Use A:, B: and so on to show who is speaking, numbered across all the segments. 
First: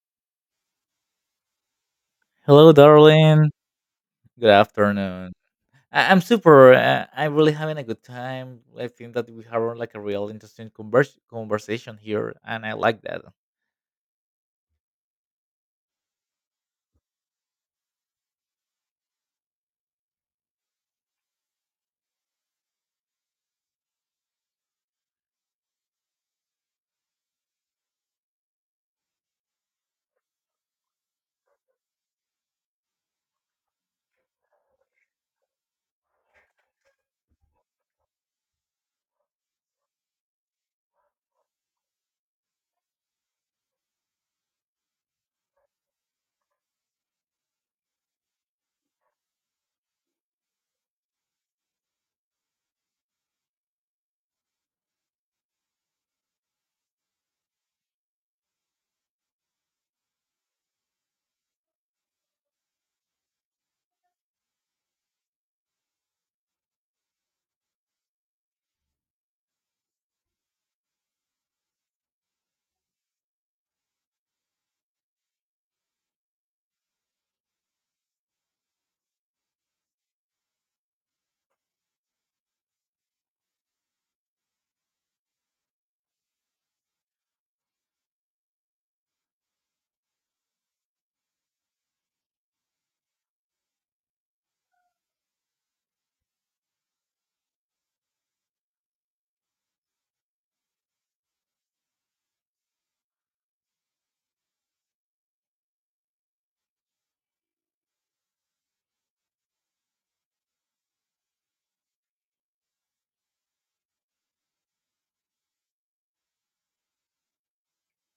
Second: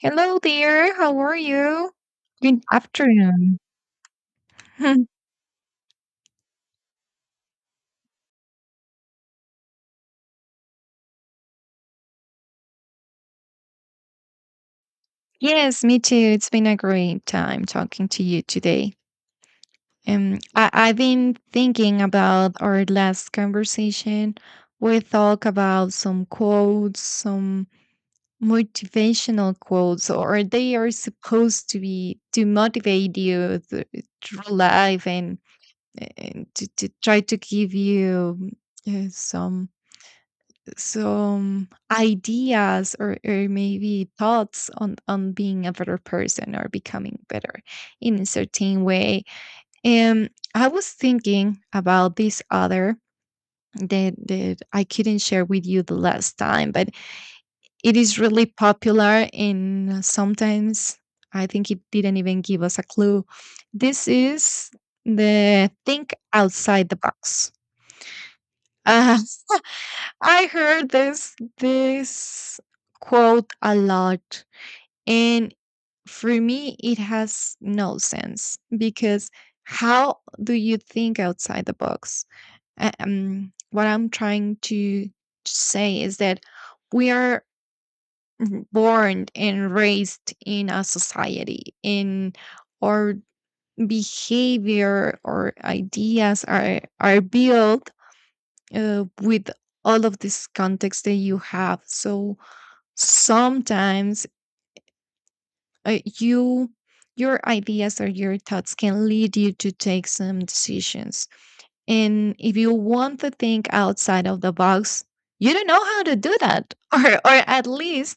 A: Hello there, how are you? Good
B: Hello, darling.
A: afternoon.
B: Good afternoon. I'm super. I'm really having a good time. I think that we have like a real interesting conversation here, and I like that.
A: Yes, me too. It's been a great time talking to you today. I've been thinking about our last conversation. We talked about some quotes, some motivational quotes, or they are supposed to be to motivate you through life and to try to give you uh, some some ideas or maybe thoughts on being a better person or becoming better in a certain way, and I was thinking about this other that, that I couldn't share with you the last time, but it is really popular and sometimes I think it didn't even give us a clue. This is the think outside the box. I heard this quote a lot, and for me it has no sense, because how do you think outside the box? What I'm trying to say is that we are born and raised in a society, and our behavior or ideas are built with all of this context that you have. So sometimes, you, your ideas or your thoughts can lead you to take some decisions, and if you want to think outside of the box, you don't know how to do that. Or at least,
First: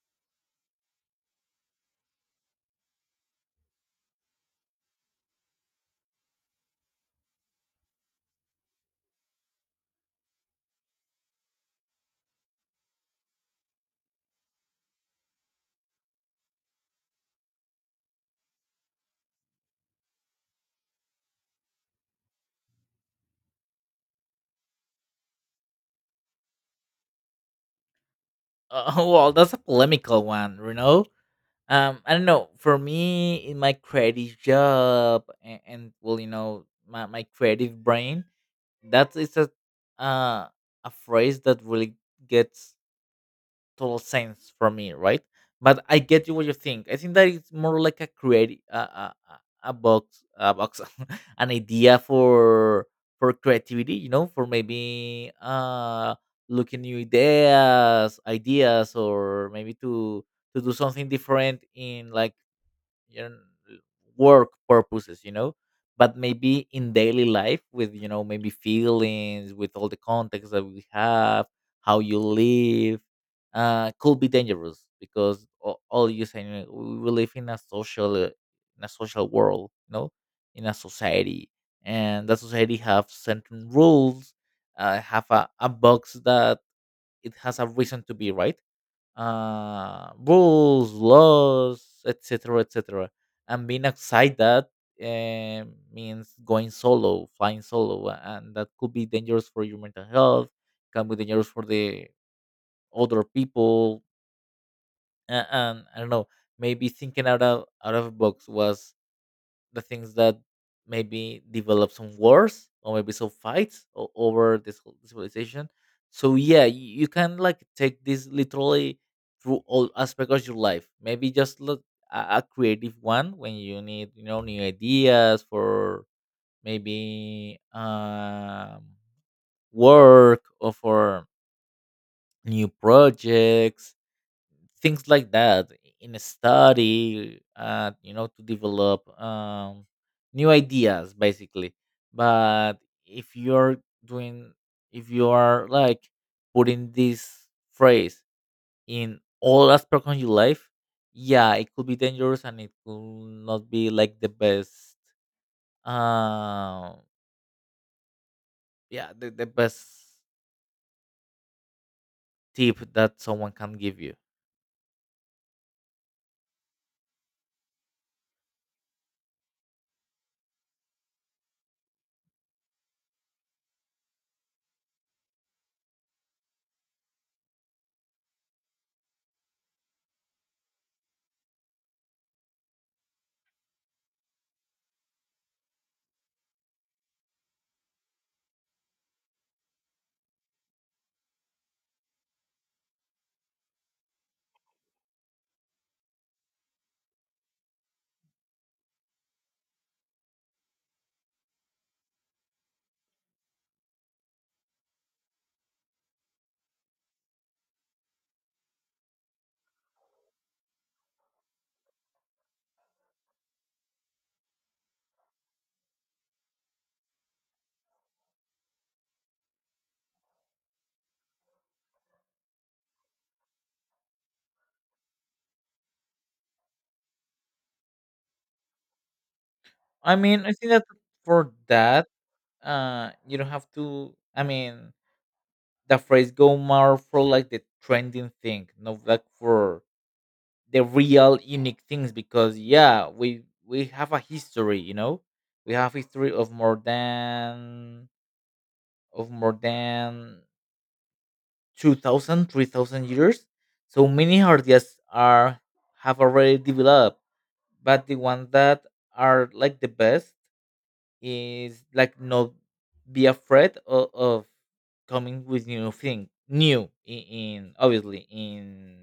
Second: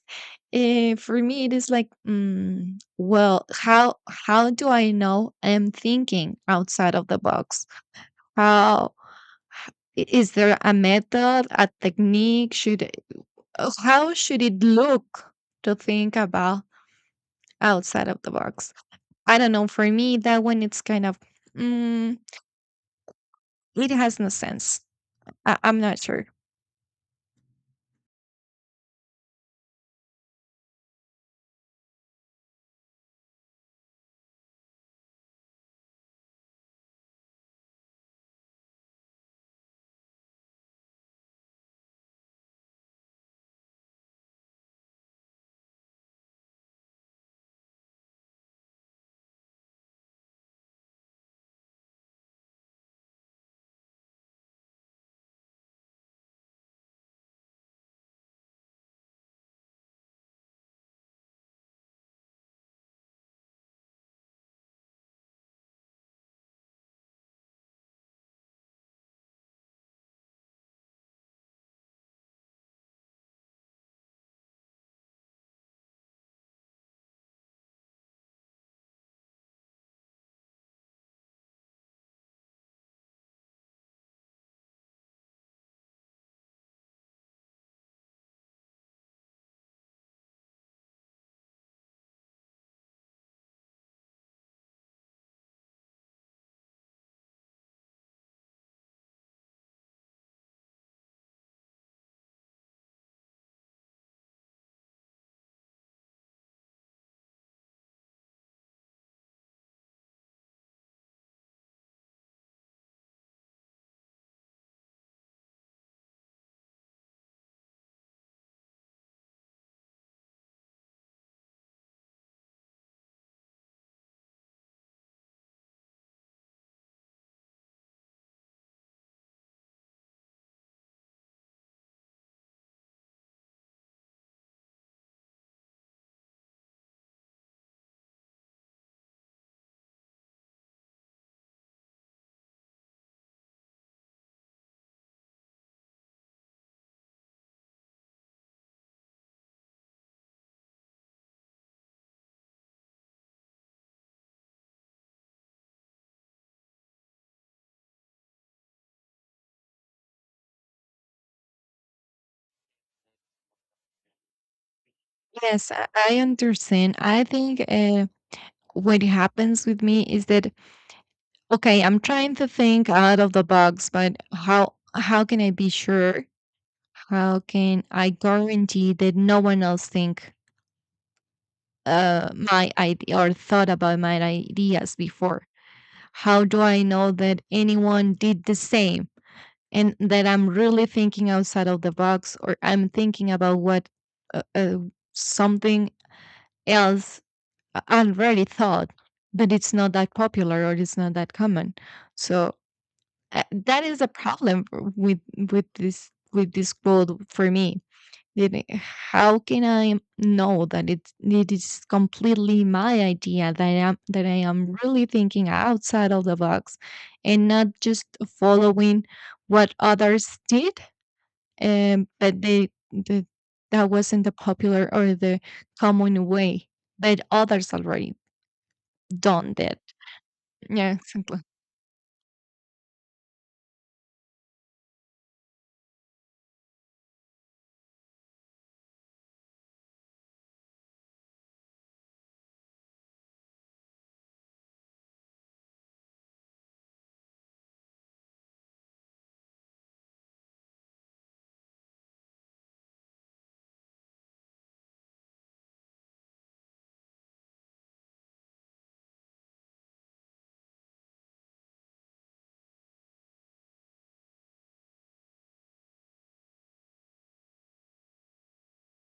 A: for me it is like, well, how do I know I'm thinking outside of the box? How, is there a method, a technique, how should it look to think about outside of the box? I don't know. For me, that one it's kind of, mm, it has no sense. I'm not sure.
B: Oh well, that's a polemical one, you know. I don't know. For me, in my creative job, and well, you know, my creative brain, that is uh, a phrase that really gets total sense for me, right? But I get you what you think. I think that it's more like a creative a box an idea for creativity, you know, for maybe looking new ideas, or maybe to do something different in like you know, work purposes, you know, but maybe in daily life with, you know, maybe feelings, with all the context that we have, how you live, could be dangerous because all you saying we live in a social world, you know, in a society, and that society have certain rules, have a box that it has a reason to be right, rules, laws, etc., etc. And being outside that, uh, means going solo, flying solo, and that could be dangerous for your mental health. Can be dangerous for the other people, and I don't know. Maybe thinking out of box was the things that maybe develop some wars or maybe some fights over this whole civilization. So yeah, you can like take this literally through all aspects of your life. Maybe just look a creative one when you need, you know, new ideas for maybe work or for new projects, things like that, in a study, you know, to develop, new ideas basically. But if you're doing, if you are like putting this phrase in all aspects of your life, yeah, it could be dangerous and it could not be like the best, uh, yeah, the best tip that someone can give you.
A: Yes, I understand. I think, what happens with me is that, okay, I'm trying to think out of the box, but how can I be sure? How can I guarantee that no one else think, my idea or thought about my ideas before? How do I know that anyone did the same, and that I'm really thinking outside of the box, or I'm thinking about what, uh, uh, something else I already thought, but it's not that popular or it's not that common. So, that is a problem with this quote for me. Then, how can I know that it is completely my idea, that I am really thinking outside of the box, and not just following what others did, but they, the, that wasn't the popular or the common way, but others already done that.
B: I mean, I think that
A: Yeah, exactly.
B: for that, you don't have to. I mean, the phrase go more for like the trending thing, not like for the real unique things. Because yeah, we have a history, you know, we have history of more than of more than 2,000, 3,000 years. So many ideas are have already developed, but the ones that are like the best is like not be afraid of, coming with new thing, new in, obviously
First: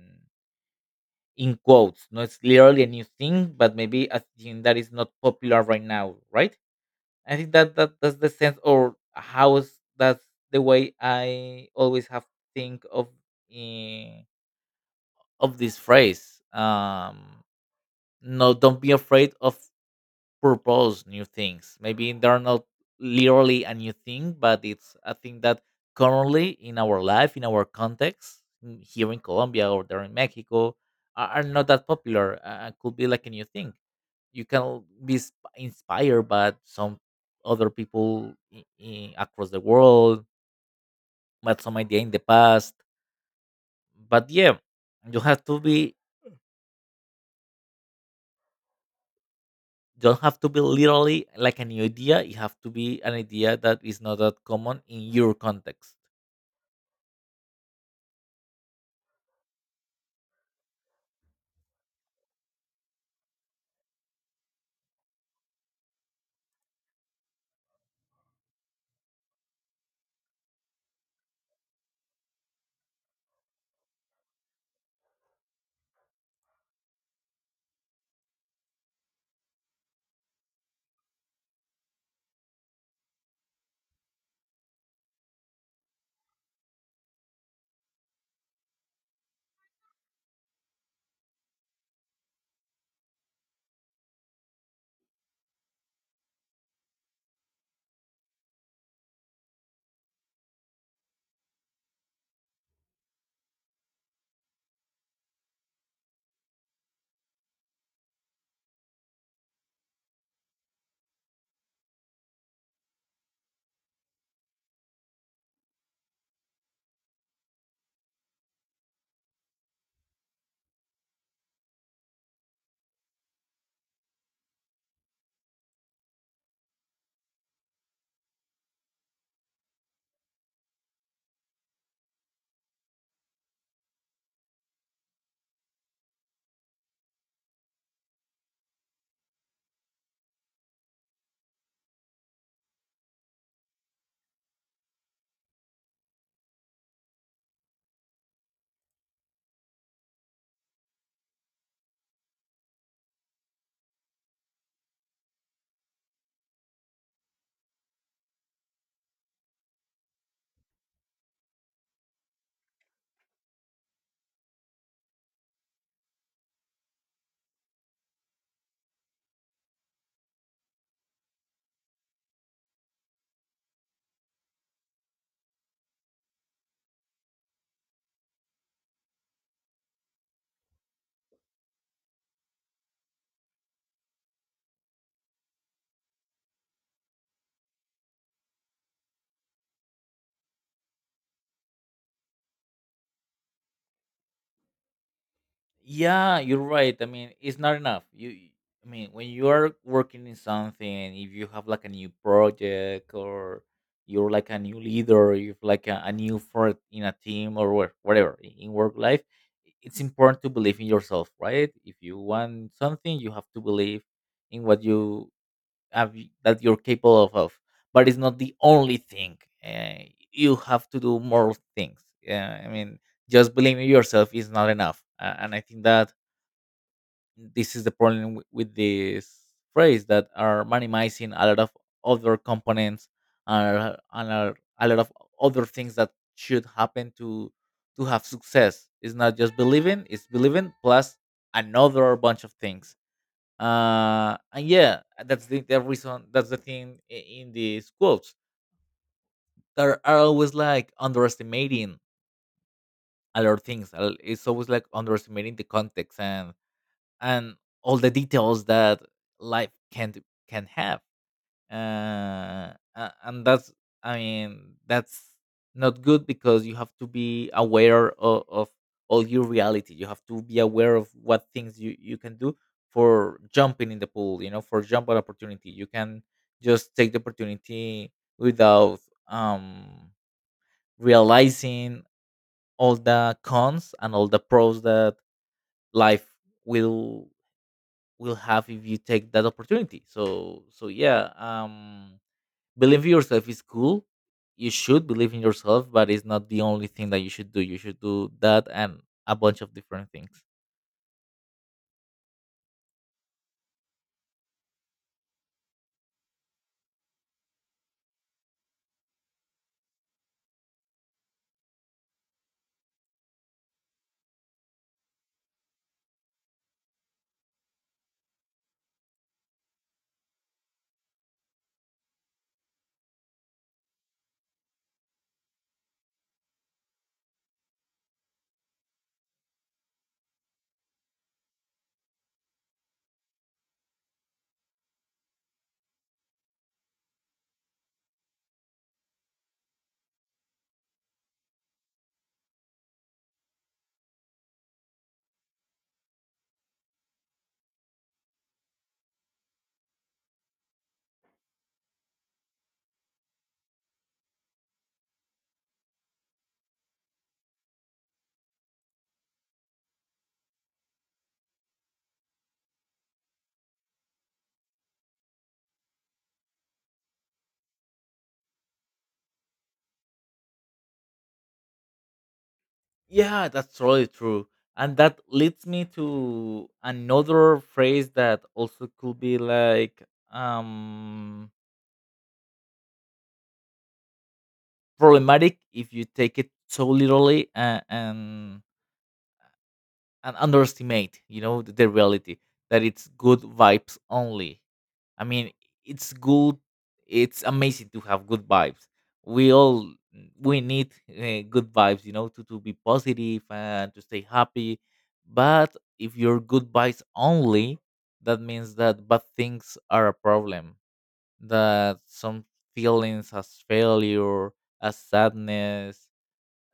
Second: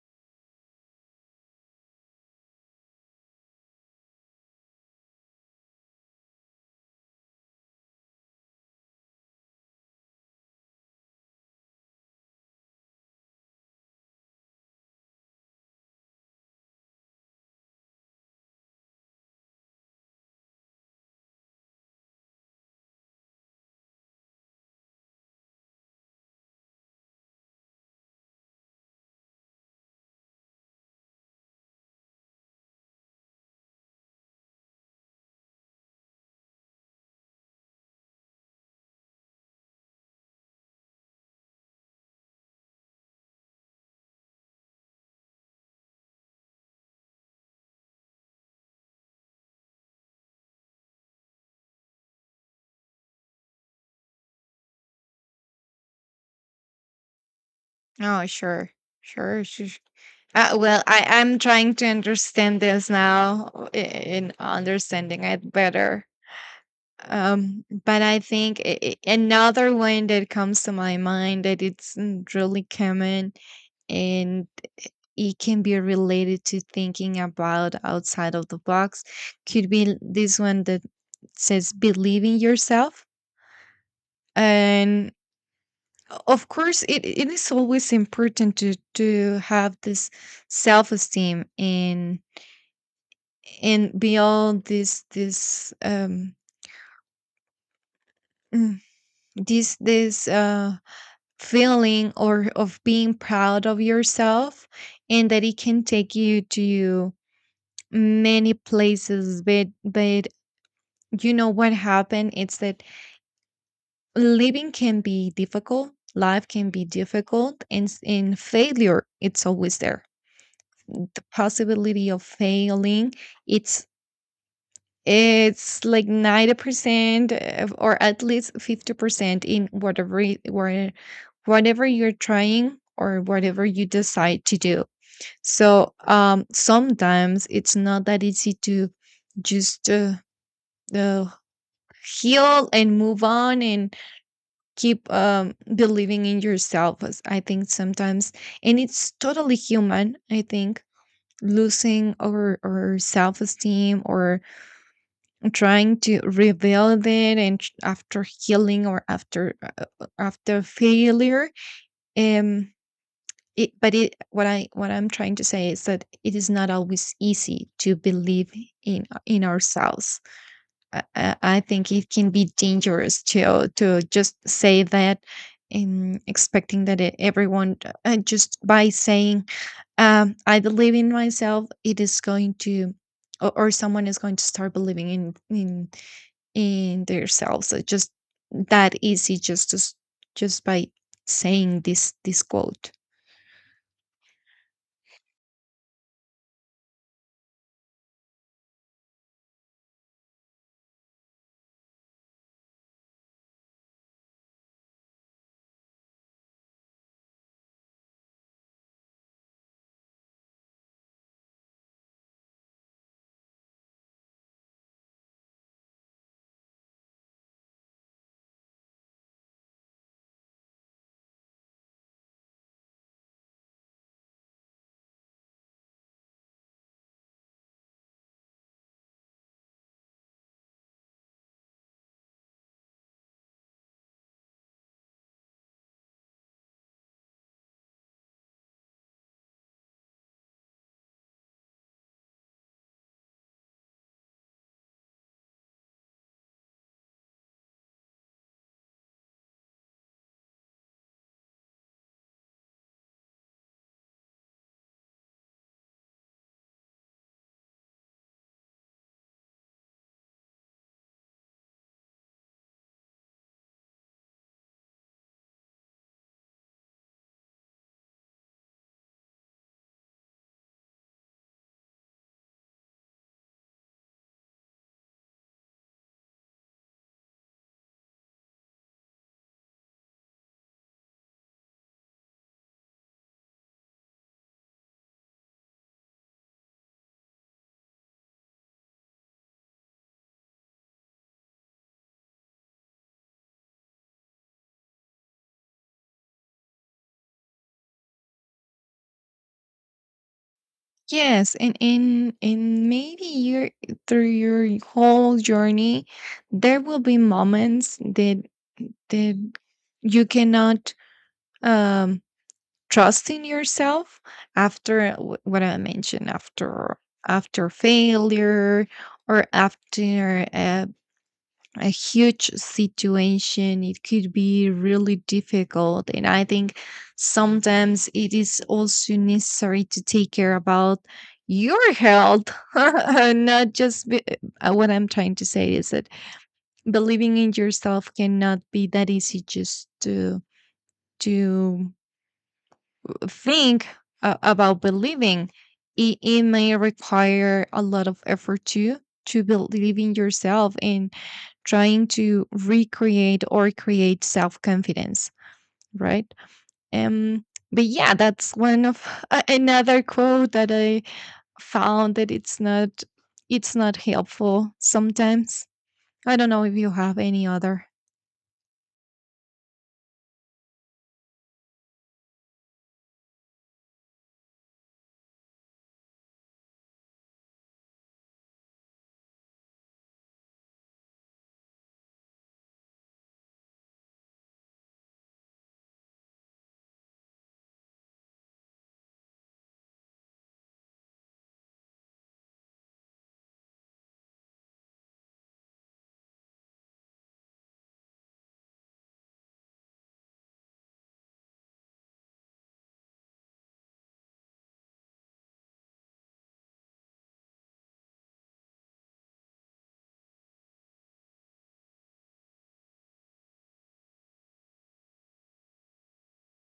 B: in quotes, no, it's literally a new thing, but maybe a thing that is not popular right now, right? I think that that's the sense or how is, that's the way I always have think of, eh, of this phrase. No, don't be afraid of propose new things. Maybe they're not literally a new thing, but it's a thing that currently in our life, in our context, here in Colombia or there in Mexico, are not that popular. Could be like a new thing. You can be inspired by some other people, I across the world, but some idea in the past. But yeah, you have to be, don't have to be literally like a new idea. It have to be an idea that is not that common in your context.
A: Oh, sure, sure, sure, sure. Well, I'm trying to understand this now, in understanding it better. But I think another one that comes to my mind that it's, really common, and it can be related to thinking about outside of the box, could be this one that says believe in yourself. And of course, it is always important to have this self esteem, and beyond this mm, this feeling or of being proud of yourself, and that it can take you to many places, but you know what happened, it's that living can be difficult, life can be difficult, and and failure it's always there, the possibility of failing. it's it's like 90% of- or at least 50% in whatever whatever you're trying or whatever you decide to do. So sometimes it's not that easy to just uh, heal and move on and keep believing in yourself, as I think sometimes, and it's totally human, I think, losing our self-esteem or trying to rebuild it and after healing or after after failure. um it, but it, what I what I'm trying to say is that it is not always easy to believe in ourselves. I think it can be dangerous to just say that, and expecting that everyone, just by saying, I believe in myself, it is going to, or someone is going to start believing in themselves. It's just that easy, just by saying this quote.
B: Yeah, you're right. I mean, it's not enough. You, I mean, when you are working in something, if you have like a new project or you're like a new leader, or you're like a new fort in a team or whatever, in work life, it's important to believe in yourself, right? If you want something, you have to believe in what you have, that you're capable of. But it's not the only thing, uh, you have to do more things. Yeah, I mean, just believing in yourself is not enough, and I think that this is the problem with this phrase, that are minimizing a lot of other components, and are a lot of other things that should happen to have success. It's not just believing, it's believing plus another bunch of things, and yeah, that's the reason, that's the thing, in these quotes there are always like underestimating a lot of things, it's always like underestimating the context, and and all the details that life can have, and that's, I mean, that's not good, because you have to be aware of all your reality. You have to be aware of what things you can do for jumping in the pool, you know, for jump at opportunity, you can just take the opportunity without, um realizing all the cons and all the pros that life will have if you take that opportunity. So yeah, believe in yourself is cool. You should believe in yourself, but it's not the only thing that you should do. You should do that and a bunch of different things.
A: Yes, and in maybe your, through your whole journey, there will be moments that, that you cannot, um trusting yourself, after what I mentioned, after after failure, or after a huge situation, it could be really difficult, and I think sometimes it is also necessary to take care about your health. Not just be, what I'm trying to say is that believing in yourself cannot be that easy, just to think, about believing. It may require a lot of effort too, to believe in yourself, and trying to recreate or create self-confidence, right? um but yeah, that's one of, a- another quote that I found that it's not, it's not helpful sometimes. I don't know if you have any other.
B: Yeah, that's totally true. And that leads me to another phrase that also could be like, um problematic if you take it so literally, and underestimate, you know, the reality, that it's good vibes only. I mean, it's good. It's amazing to have good vibes. We all we need, good vibes, you know, to be positive and to stay happy. But if you're good vibes only, that means that bad things are a problem. That some feelings as failure, as sadness,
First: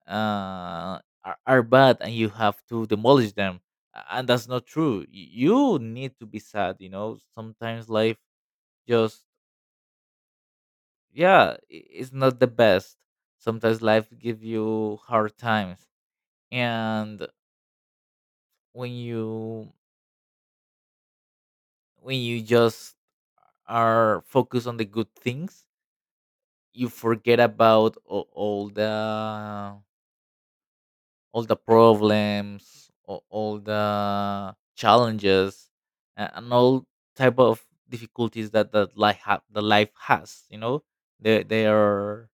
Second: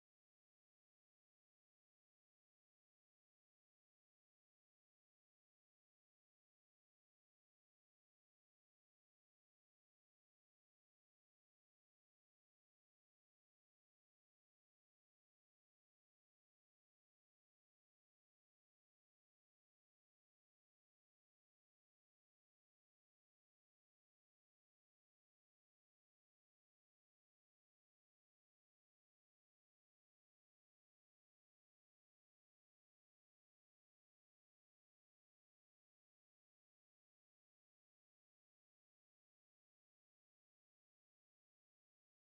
B: are bad and you have to demolish them. And that's not true. You need to be sad, you know, sometimes life just, yeah, it's not the best. Sometimes life give you hard times, and when you, just are focused on the good things, you forget about, all the problems or all the challenges, and all type of difficulties that life, the life has, you know. They are,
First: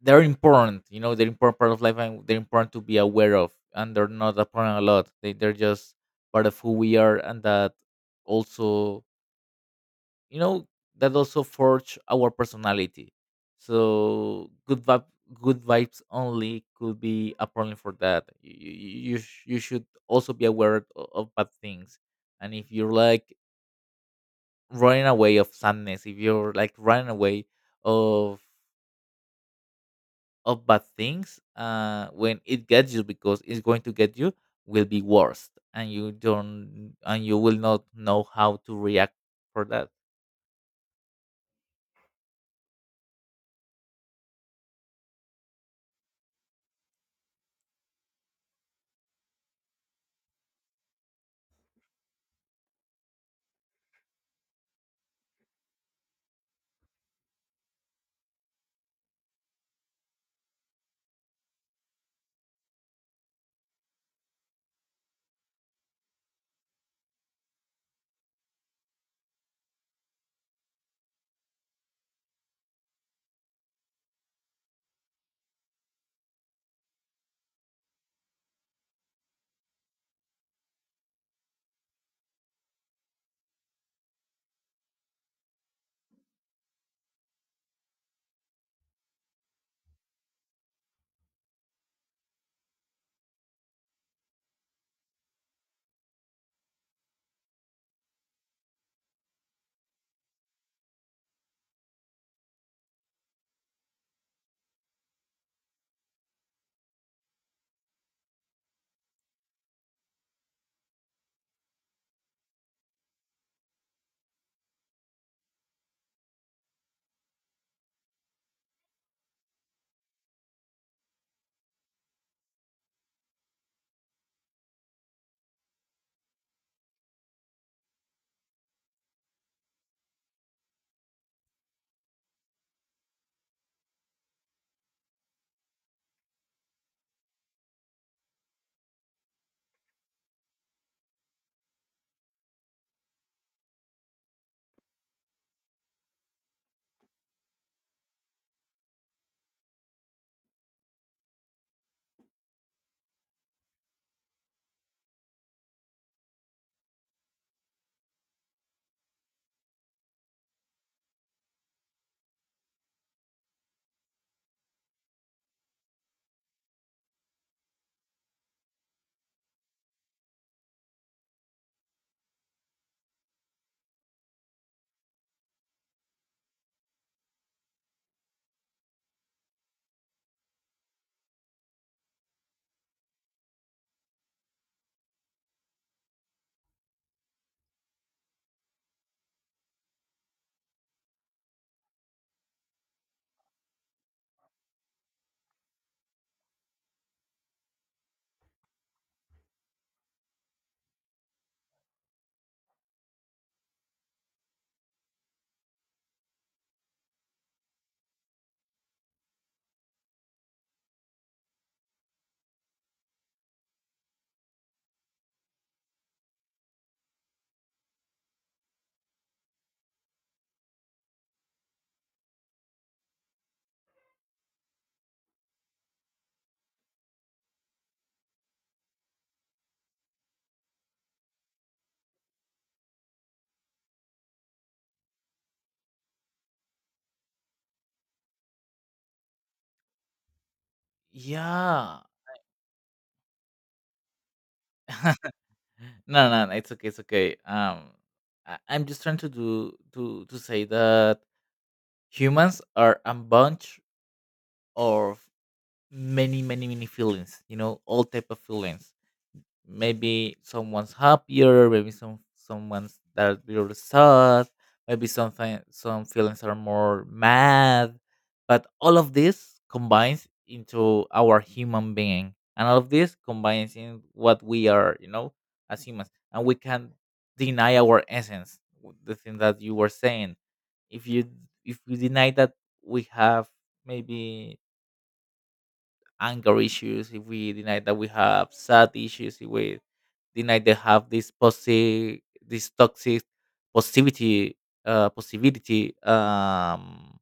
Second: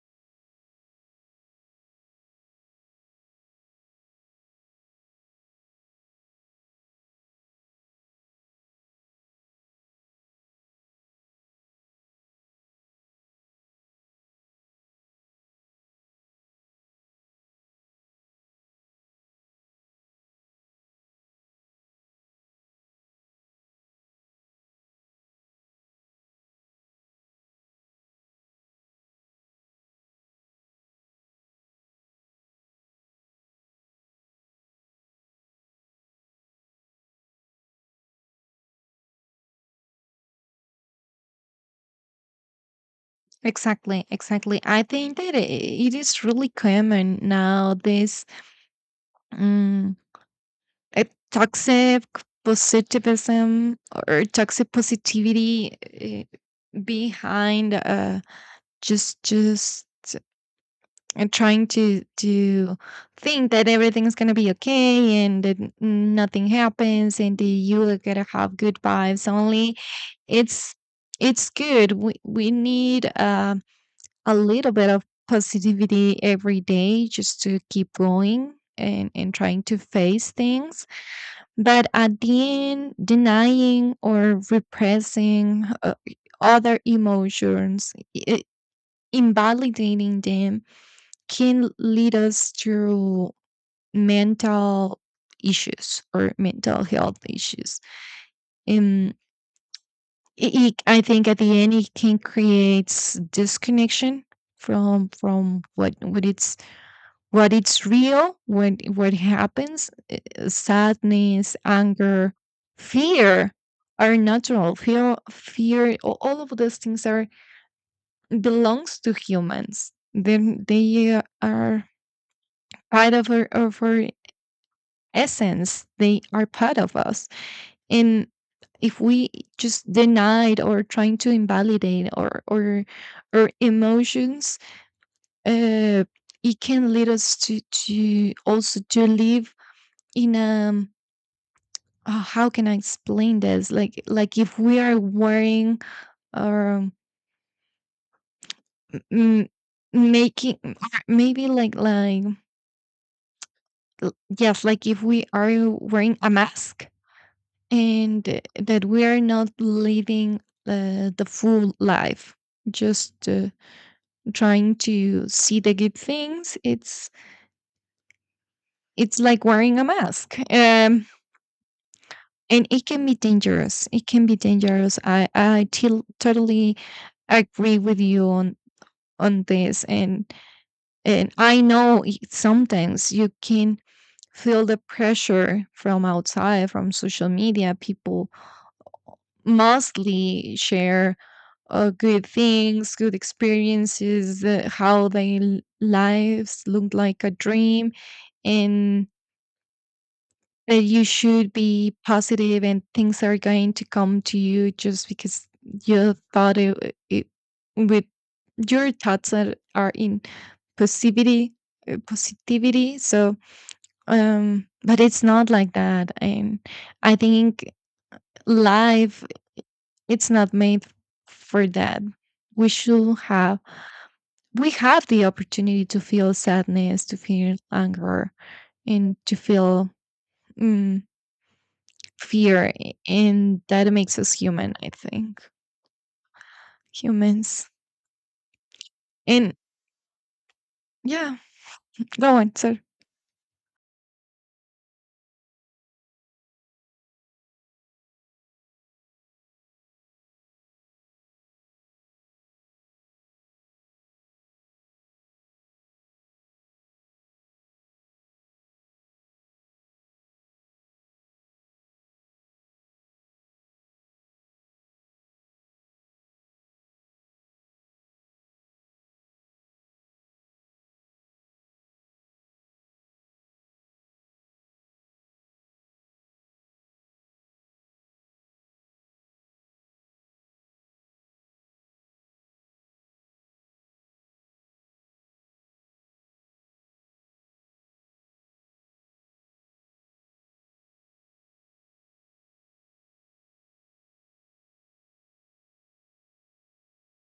B: they're important, you know, they're important part of life and they're important to be aware of, and they're not apparent a lot, they're just part of who we are, and that also, you know, that also forge our personality. So good vibe good vibes only could be a problem, for that you, you should also be aware, of bad things. And if you're like running away of sadness, if you're like running away of bad things, uh, when it gets you, because it's going to get you, will be worse, and you don't, and you will not know how to react for that.
A: Exactly, exactly. I think that, it is really common now, this, Uh, toxic positivism or toxic positivity, behind, just trying to think that everything's gonna be okay, and that nothing happens, and that you are gonna have good vibes only. It's it's good. We need a little bit of positivity every day, just to keep going and trying to face things, but at the end, denying or repressing other emotions, i- invalidating them, can lead us to mental issues or mental health issues. Um, it, I think at the end, it can create disconnection from what it's, what it's real, what happens. Sadness, anger, fear are natural. Fear, fear, all of those things are, belongs to humans. Then they are part of our essence. They are part of us. And if we just denied or trying to invalidate, or emotions, uh, it can lead us to also to live in a, oh, how can I explain this? Like if we are wearing, or m- making, maybe like yes, like if we are wearing a mask, and that we are not living the full life, just trying to see the good things. It's like wearing a mask. And it can be dangerous. It can be dangerous. Totally agree with you on this, and I know sometimes you can feel the pressure from outside, from social media. People mostly share good things, good experiences, how their lives look like a dream, and that you should be positive, and things are going to come to you just because you thought it, it would, your thoughts are in positivity, positivity. So but it's not like that, and I think life, it's not made for that. We should have, we have the opportunity to feel sadness, to feel anger, and to feel, mm, fear, and that makes us human, I think, humans. And yeah,
B: Yeah.
A: go on, sorry.
B: No, no, no, it's okay, it's okay. I'm just trying to do, to say that humans are a bunch of many, many, many feelings. You know, all type of feelings, maybe someone's happier, maybe someone's that little sad, maybe some feelings are more mad, but all of this combines into our human being, and all of this combines in what we are, you know, as humans, and we can deny our essence. The thing that you were saying, if you, deny that we have maybe anger issues, if we deny that we have sad issues, if we deny they have this, this toxic positivity, possibility,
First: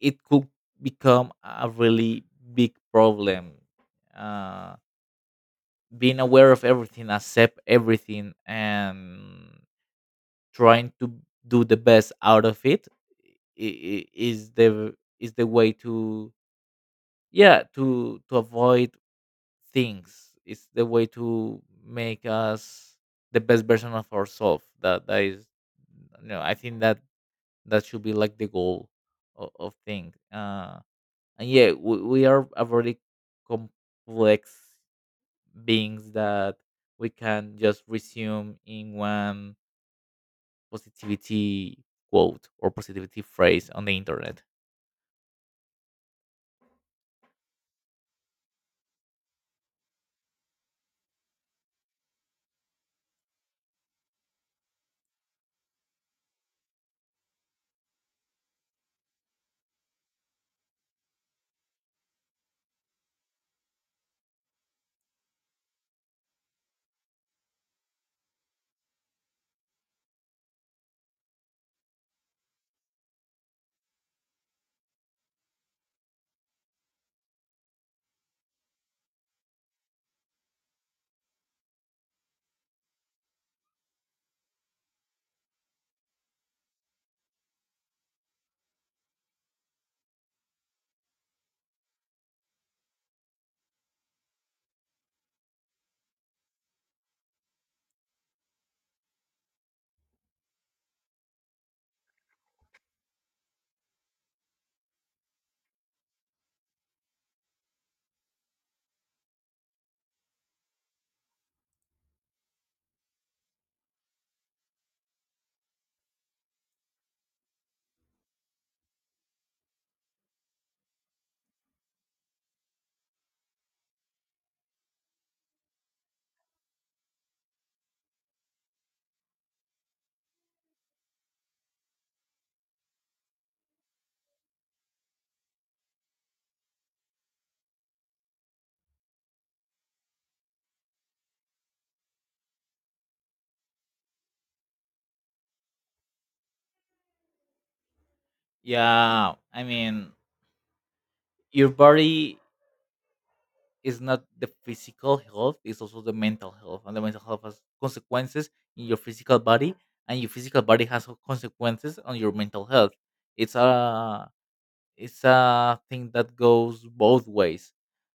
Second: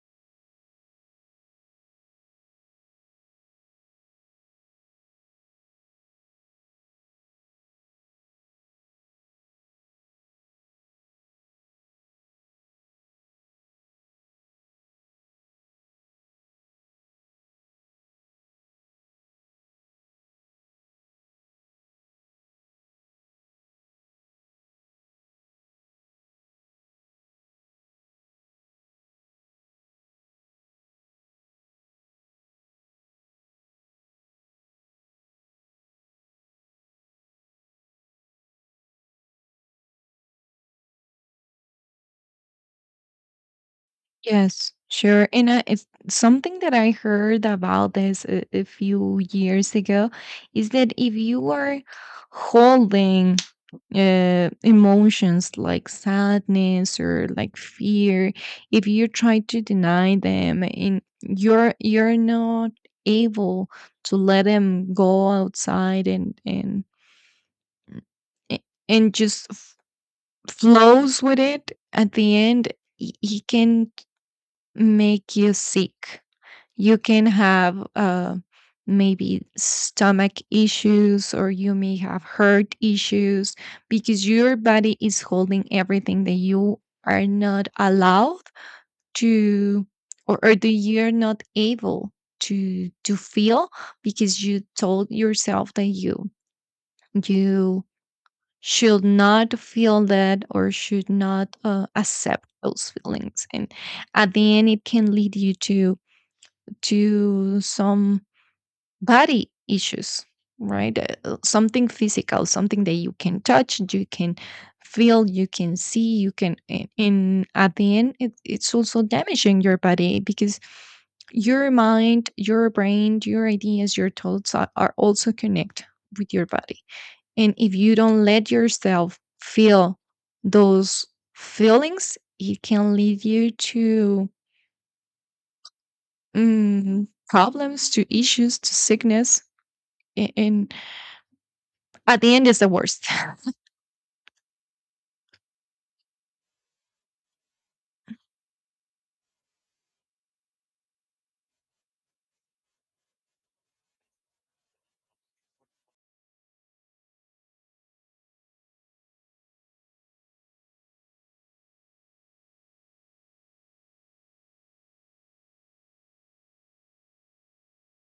B: it could become a really big problem. Uh, being aware of everything, accept everything, and trying to do the best out of it, is the way to, yeah, to avoid things. It's the way to make us the best version of ourselves. That that is, you know, I think that that should be like the goal of things. And yeah, we are a very complex beings that we can just resume in one positivity quote or positivity phrase on the internet.
A: Yes, sure. And it's something that I heard about this a few years ago, is that if you are holding, emotions like sadness or like fear, if you try to deny them, and you're not able to let them go outside, and a- and just flows with it, at the end, he can make you sick. You can have maybe stomach issues, or you may have heart issues, because your body is holding everything that you are not allowed to, or that you're not able to feel, because you told yourself that you should not feel that, or should not accept those feelings, and at the end it can lead you to some body issues, right? Something physical, something that you can touch, you can feel, you can see, you can. And at the end, it, it's also damaging your body, because your mind, your brain, your ideas, your thoughts are also connect with your body. And if you don't let yourself feel those feelings, it can lead you to, problems, to issues, to sickness. And at the end, is the worst.
B: Yeah, I mean, your body, it's not the physical health, it's also the mental health. And the mental health has consequences in your physical body, and your physical body has, consequences on your mental health. It's a it's a thing that goes both ways.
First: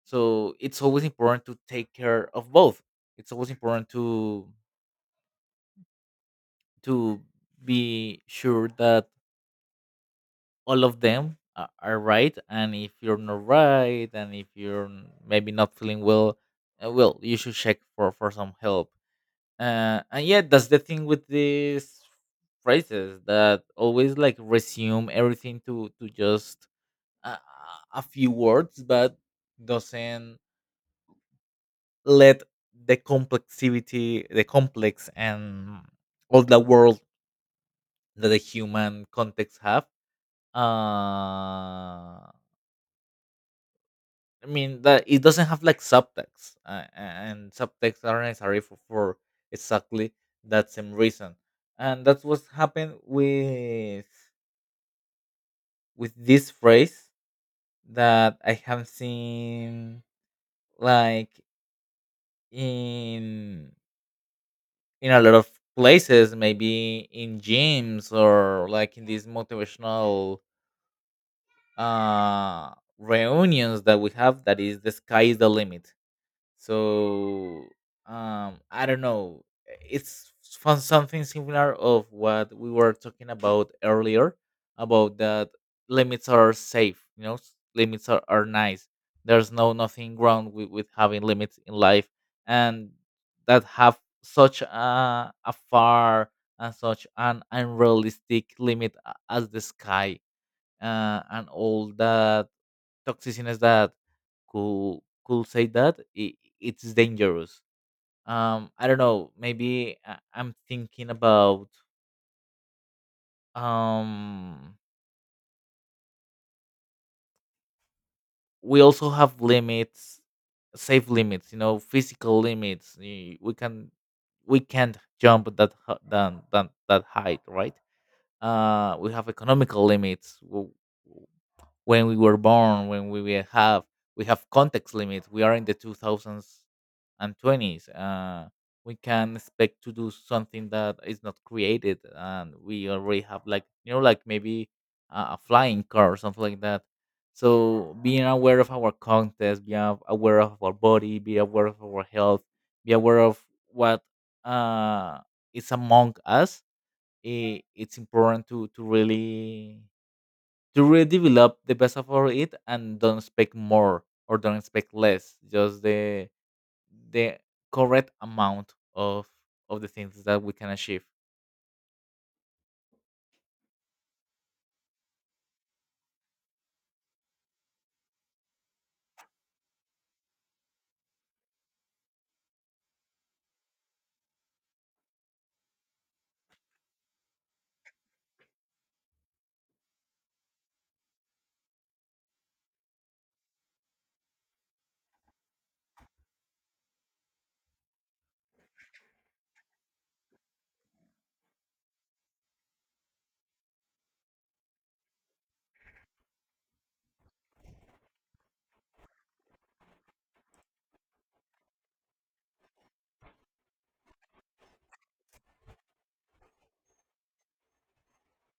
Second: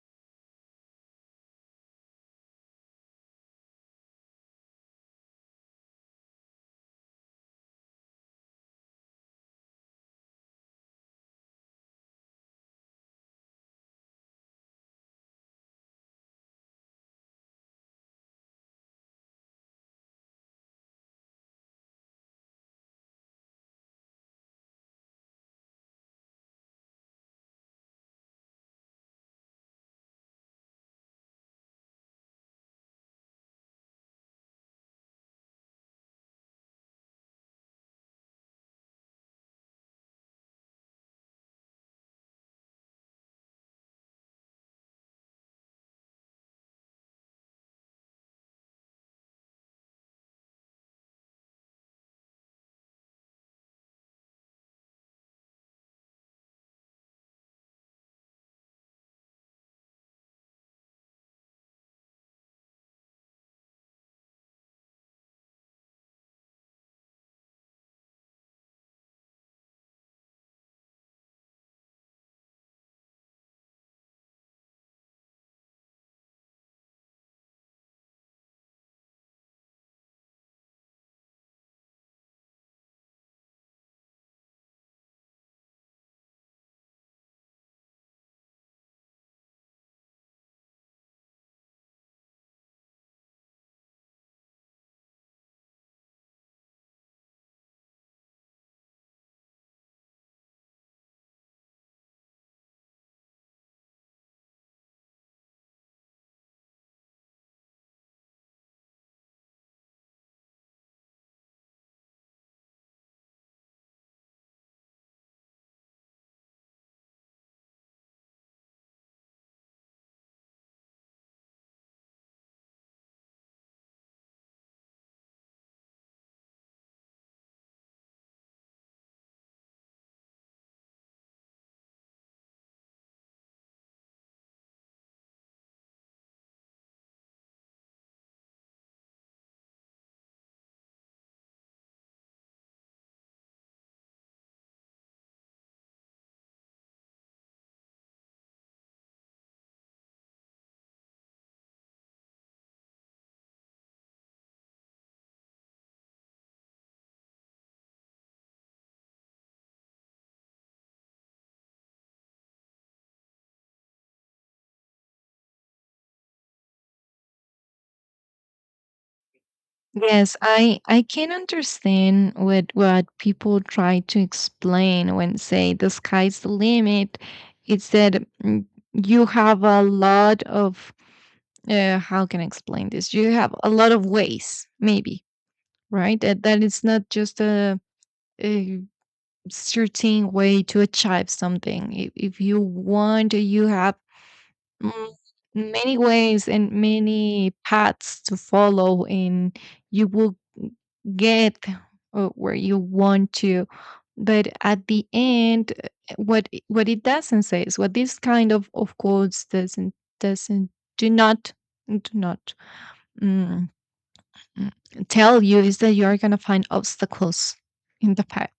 B: So it's always important to take care of both. It's always important to to be sure that all of them are right. And if you're not right, and if you're maybe not feeling well, well, you should check for some help, and yeah, that's the thing with these phrases that always like resume everything to just a, a few words but doesn't let the complexity, the complex, and all the world that the human context have, uh I mean that it doesn't have like subtext, and subtext are necessary for exactly that same reason, and that's what's happened with this phrase that I have seen, like, in a lot of places, maybe in gyms or like in these motivational, uh reunions that we have. That is, the sky is the limit. So I don't know, it's from something similar of what we were talking about earlier, about that limits are safe, you know, limits are nice. There's no nothing wrong with having limits in life, and that have such a far, and such an unrealistic limit, as the sky, and all that toxicness that could say, that I it's dangerous. I don't know. Maybe I'm thinking about, um. We also have limits, safe limits. You know, physical limits. We can't jump that h- than that height, right? We have economical limits, when we were born, when we will have we have context limits. We are in the two thousands and twenties. We can expect to do something that is not created, and we already have like, you know, like maybe, a flying car or something like that. So being aware of our context, be aware of our body, be aware of our health, be aware of what, uh, is among us. It's important to really, to redevelop the best of for it, and don't expect more or don't expect less, just the correct amount of the things
A: Yes,
B: that we can
A: I
B: achieve.
A: can understand what people try to explain when say the sky's the limit. It's that, you have a lot of, how can I explain this? You have a lot of ways, maybe, right? That that it's not just a certain way to achieve something. If you want, you have Mm, many ways and many paths to follow, and you will get where you want to. But at the end, what what it doesn't say is what this kind of course, doesn't do not do not mm, mm, tell you is that you are going to find obstacles in the path,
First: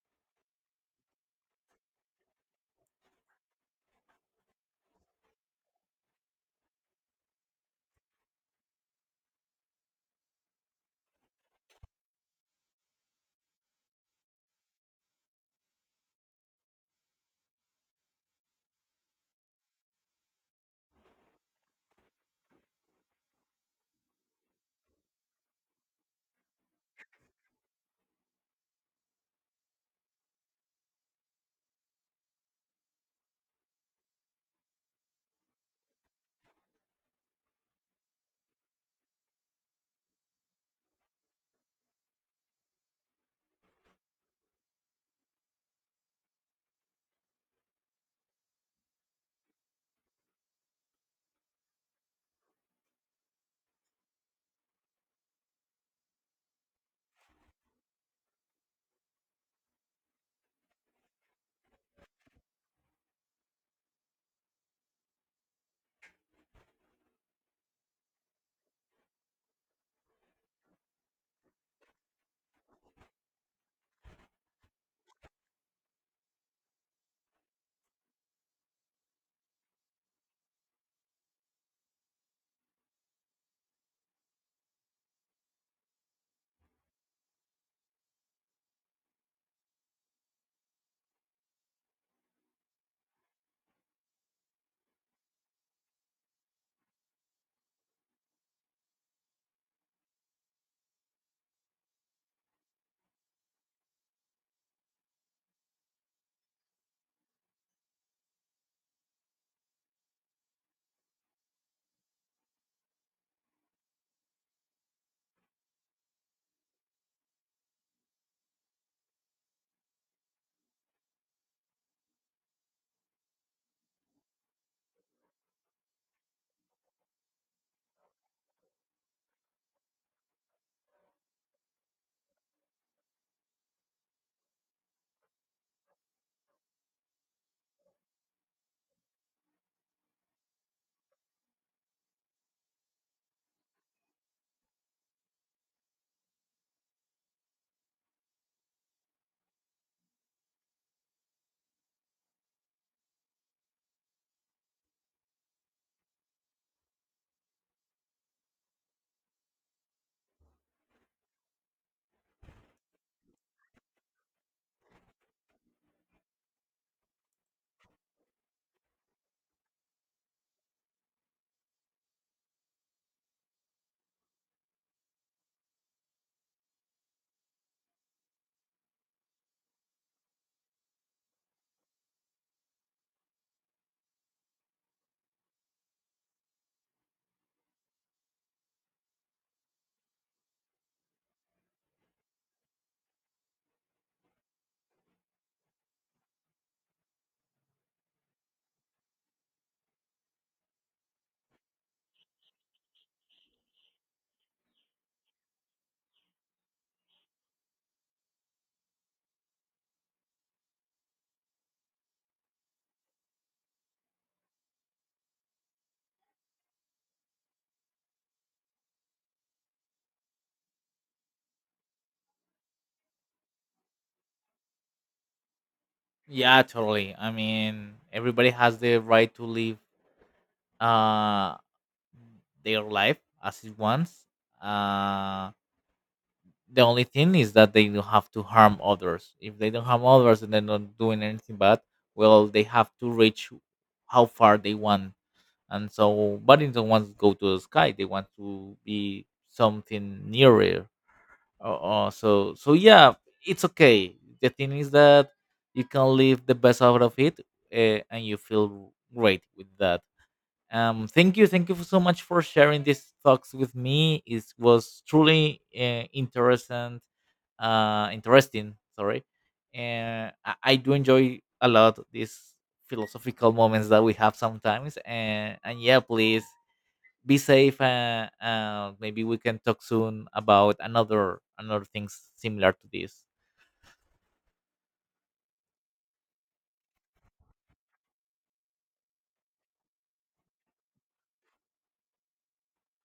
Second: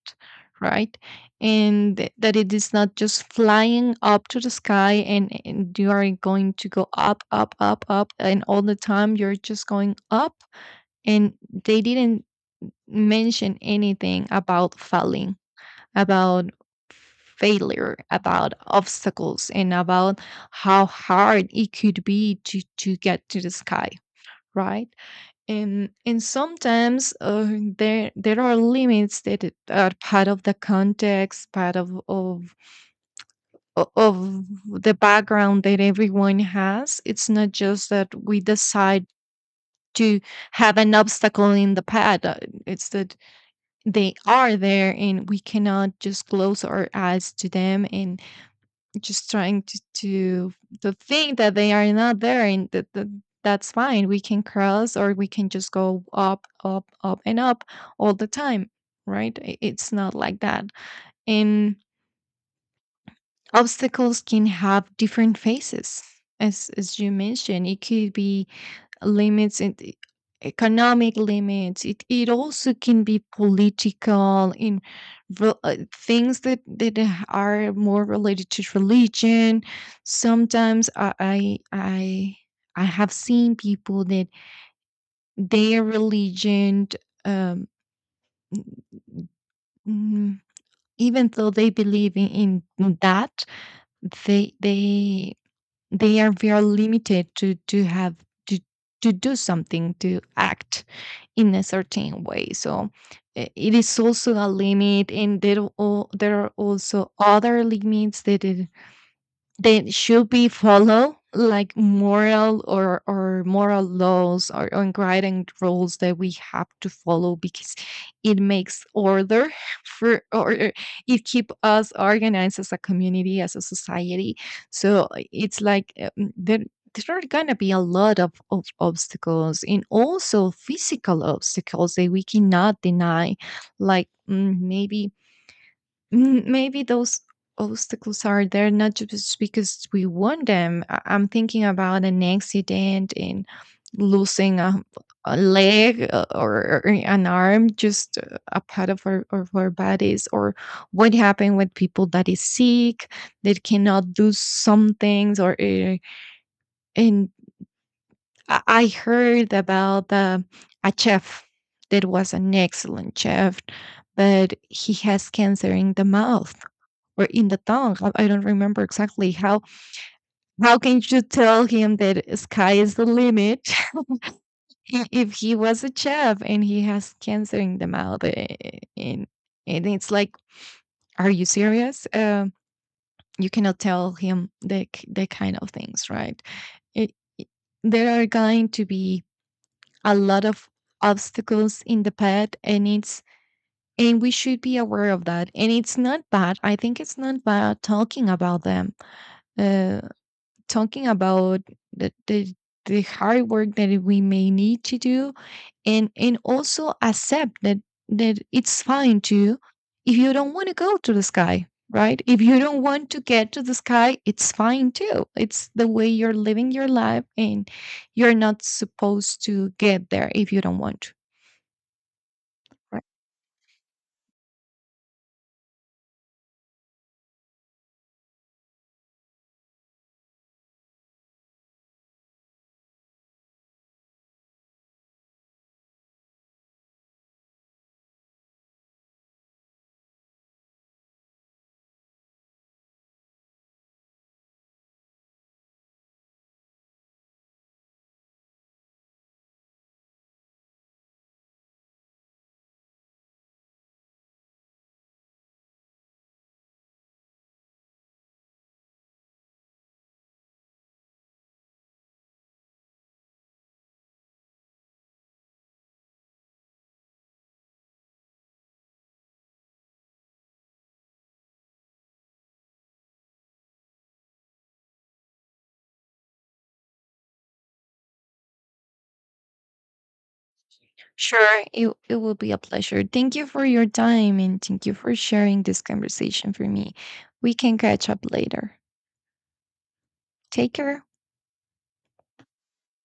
A: right? And that it is not just flying up to the sky, and you are going to go up, up, up, up, and all the time you're just going up. And they didn't mention anything about falling, about failure, about obstacles, and about how hard it could be to get to the sky, right? And sometimes, there are limits that are part of the context, part of the background that everyone has. It's not just that we decide to have an obstacle in the path. It's that they are there, and we cannot just close our eyes to them, and just trying to think that they are not there, and that's fine, we can cross, or we can just go up, up, up, and up all the time. Right? It's not like that. And obstacles can have different faces. As you mentioned, it could be limits and economic limits. It also can be political, in things that are more related to religion. Sometimes I have seen people that, their religion, um mm, even though they believe in that, they they they are very limited to have to to do something, to act in a certain way. So it is also a limit, and there are also other limits that, they should be follow, like moral or moral laws, or guiding rules that we have to follow, because it makes order for or it keep us organized as a community, as a society. So it's like, there are gonna be a lot of obstacles, and also physical obstacles that we cannot deny. Like maybe, maybe those obstacles are there not just because we want them. I'm thinking about an accident and losing a leg, or an arm, just a part of our, bodies, or what happened with people that is sick, that cannot do some things, or and I heard about a chef that was an excellent chef, but he has cancer in the mouth or in the tongue. I don't remember exactly how. How can you tell him that sky is the limit? If he was a chef and he has cancer in the mouth? And and it's like, are you serious? You cannot tell him the kind of things, right? It, it- there are going to be a lot of obstacles in the path, and we should be aware of that. And it's not bad. I think it's not bad talking about them. Uh, Talking about the, the the hard work that we may need to do, and also accept that that it's fine to, if you don't want to go to the sky, right? If you don't want to get to the sky, it's fine too. It's the way you're living your life, and you're not supposed to get there if you don't want to, right?
B: Yeah, totally. I mean, everybody has the right to live, uh their life as it wants. uh the only thing is that they don't have to harm others, if they don't harm others and they're not doing anything bad, well, they have to reach how far they want. And so Buddies don't want to go to the sky, they want to be something nearer. Uh, uh, so so yeah, it's okay. The thing is that you can live the best out of it, and you feel great with that. Thank you, thank you so much for sharing these thoughts with me. It was truly, interesting. Interesting. Sorry, and I do enjoy a lot these philosophical moments that we have sometimes. And yeah, please be safe. Maybe we can talk soon about another
A: Sure,
B: another
A: it,
B: things
A: it will be a
B: similar to
A: pleasure.
B: this.
A: Thank you for your time, and thank you for sharing this conversation for me. We can catch up later. Take care.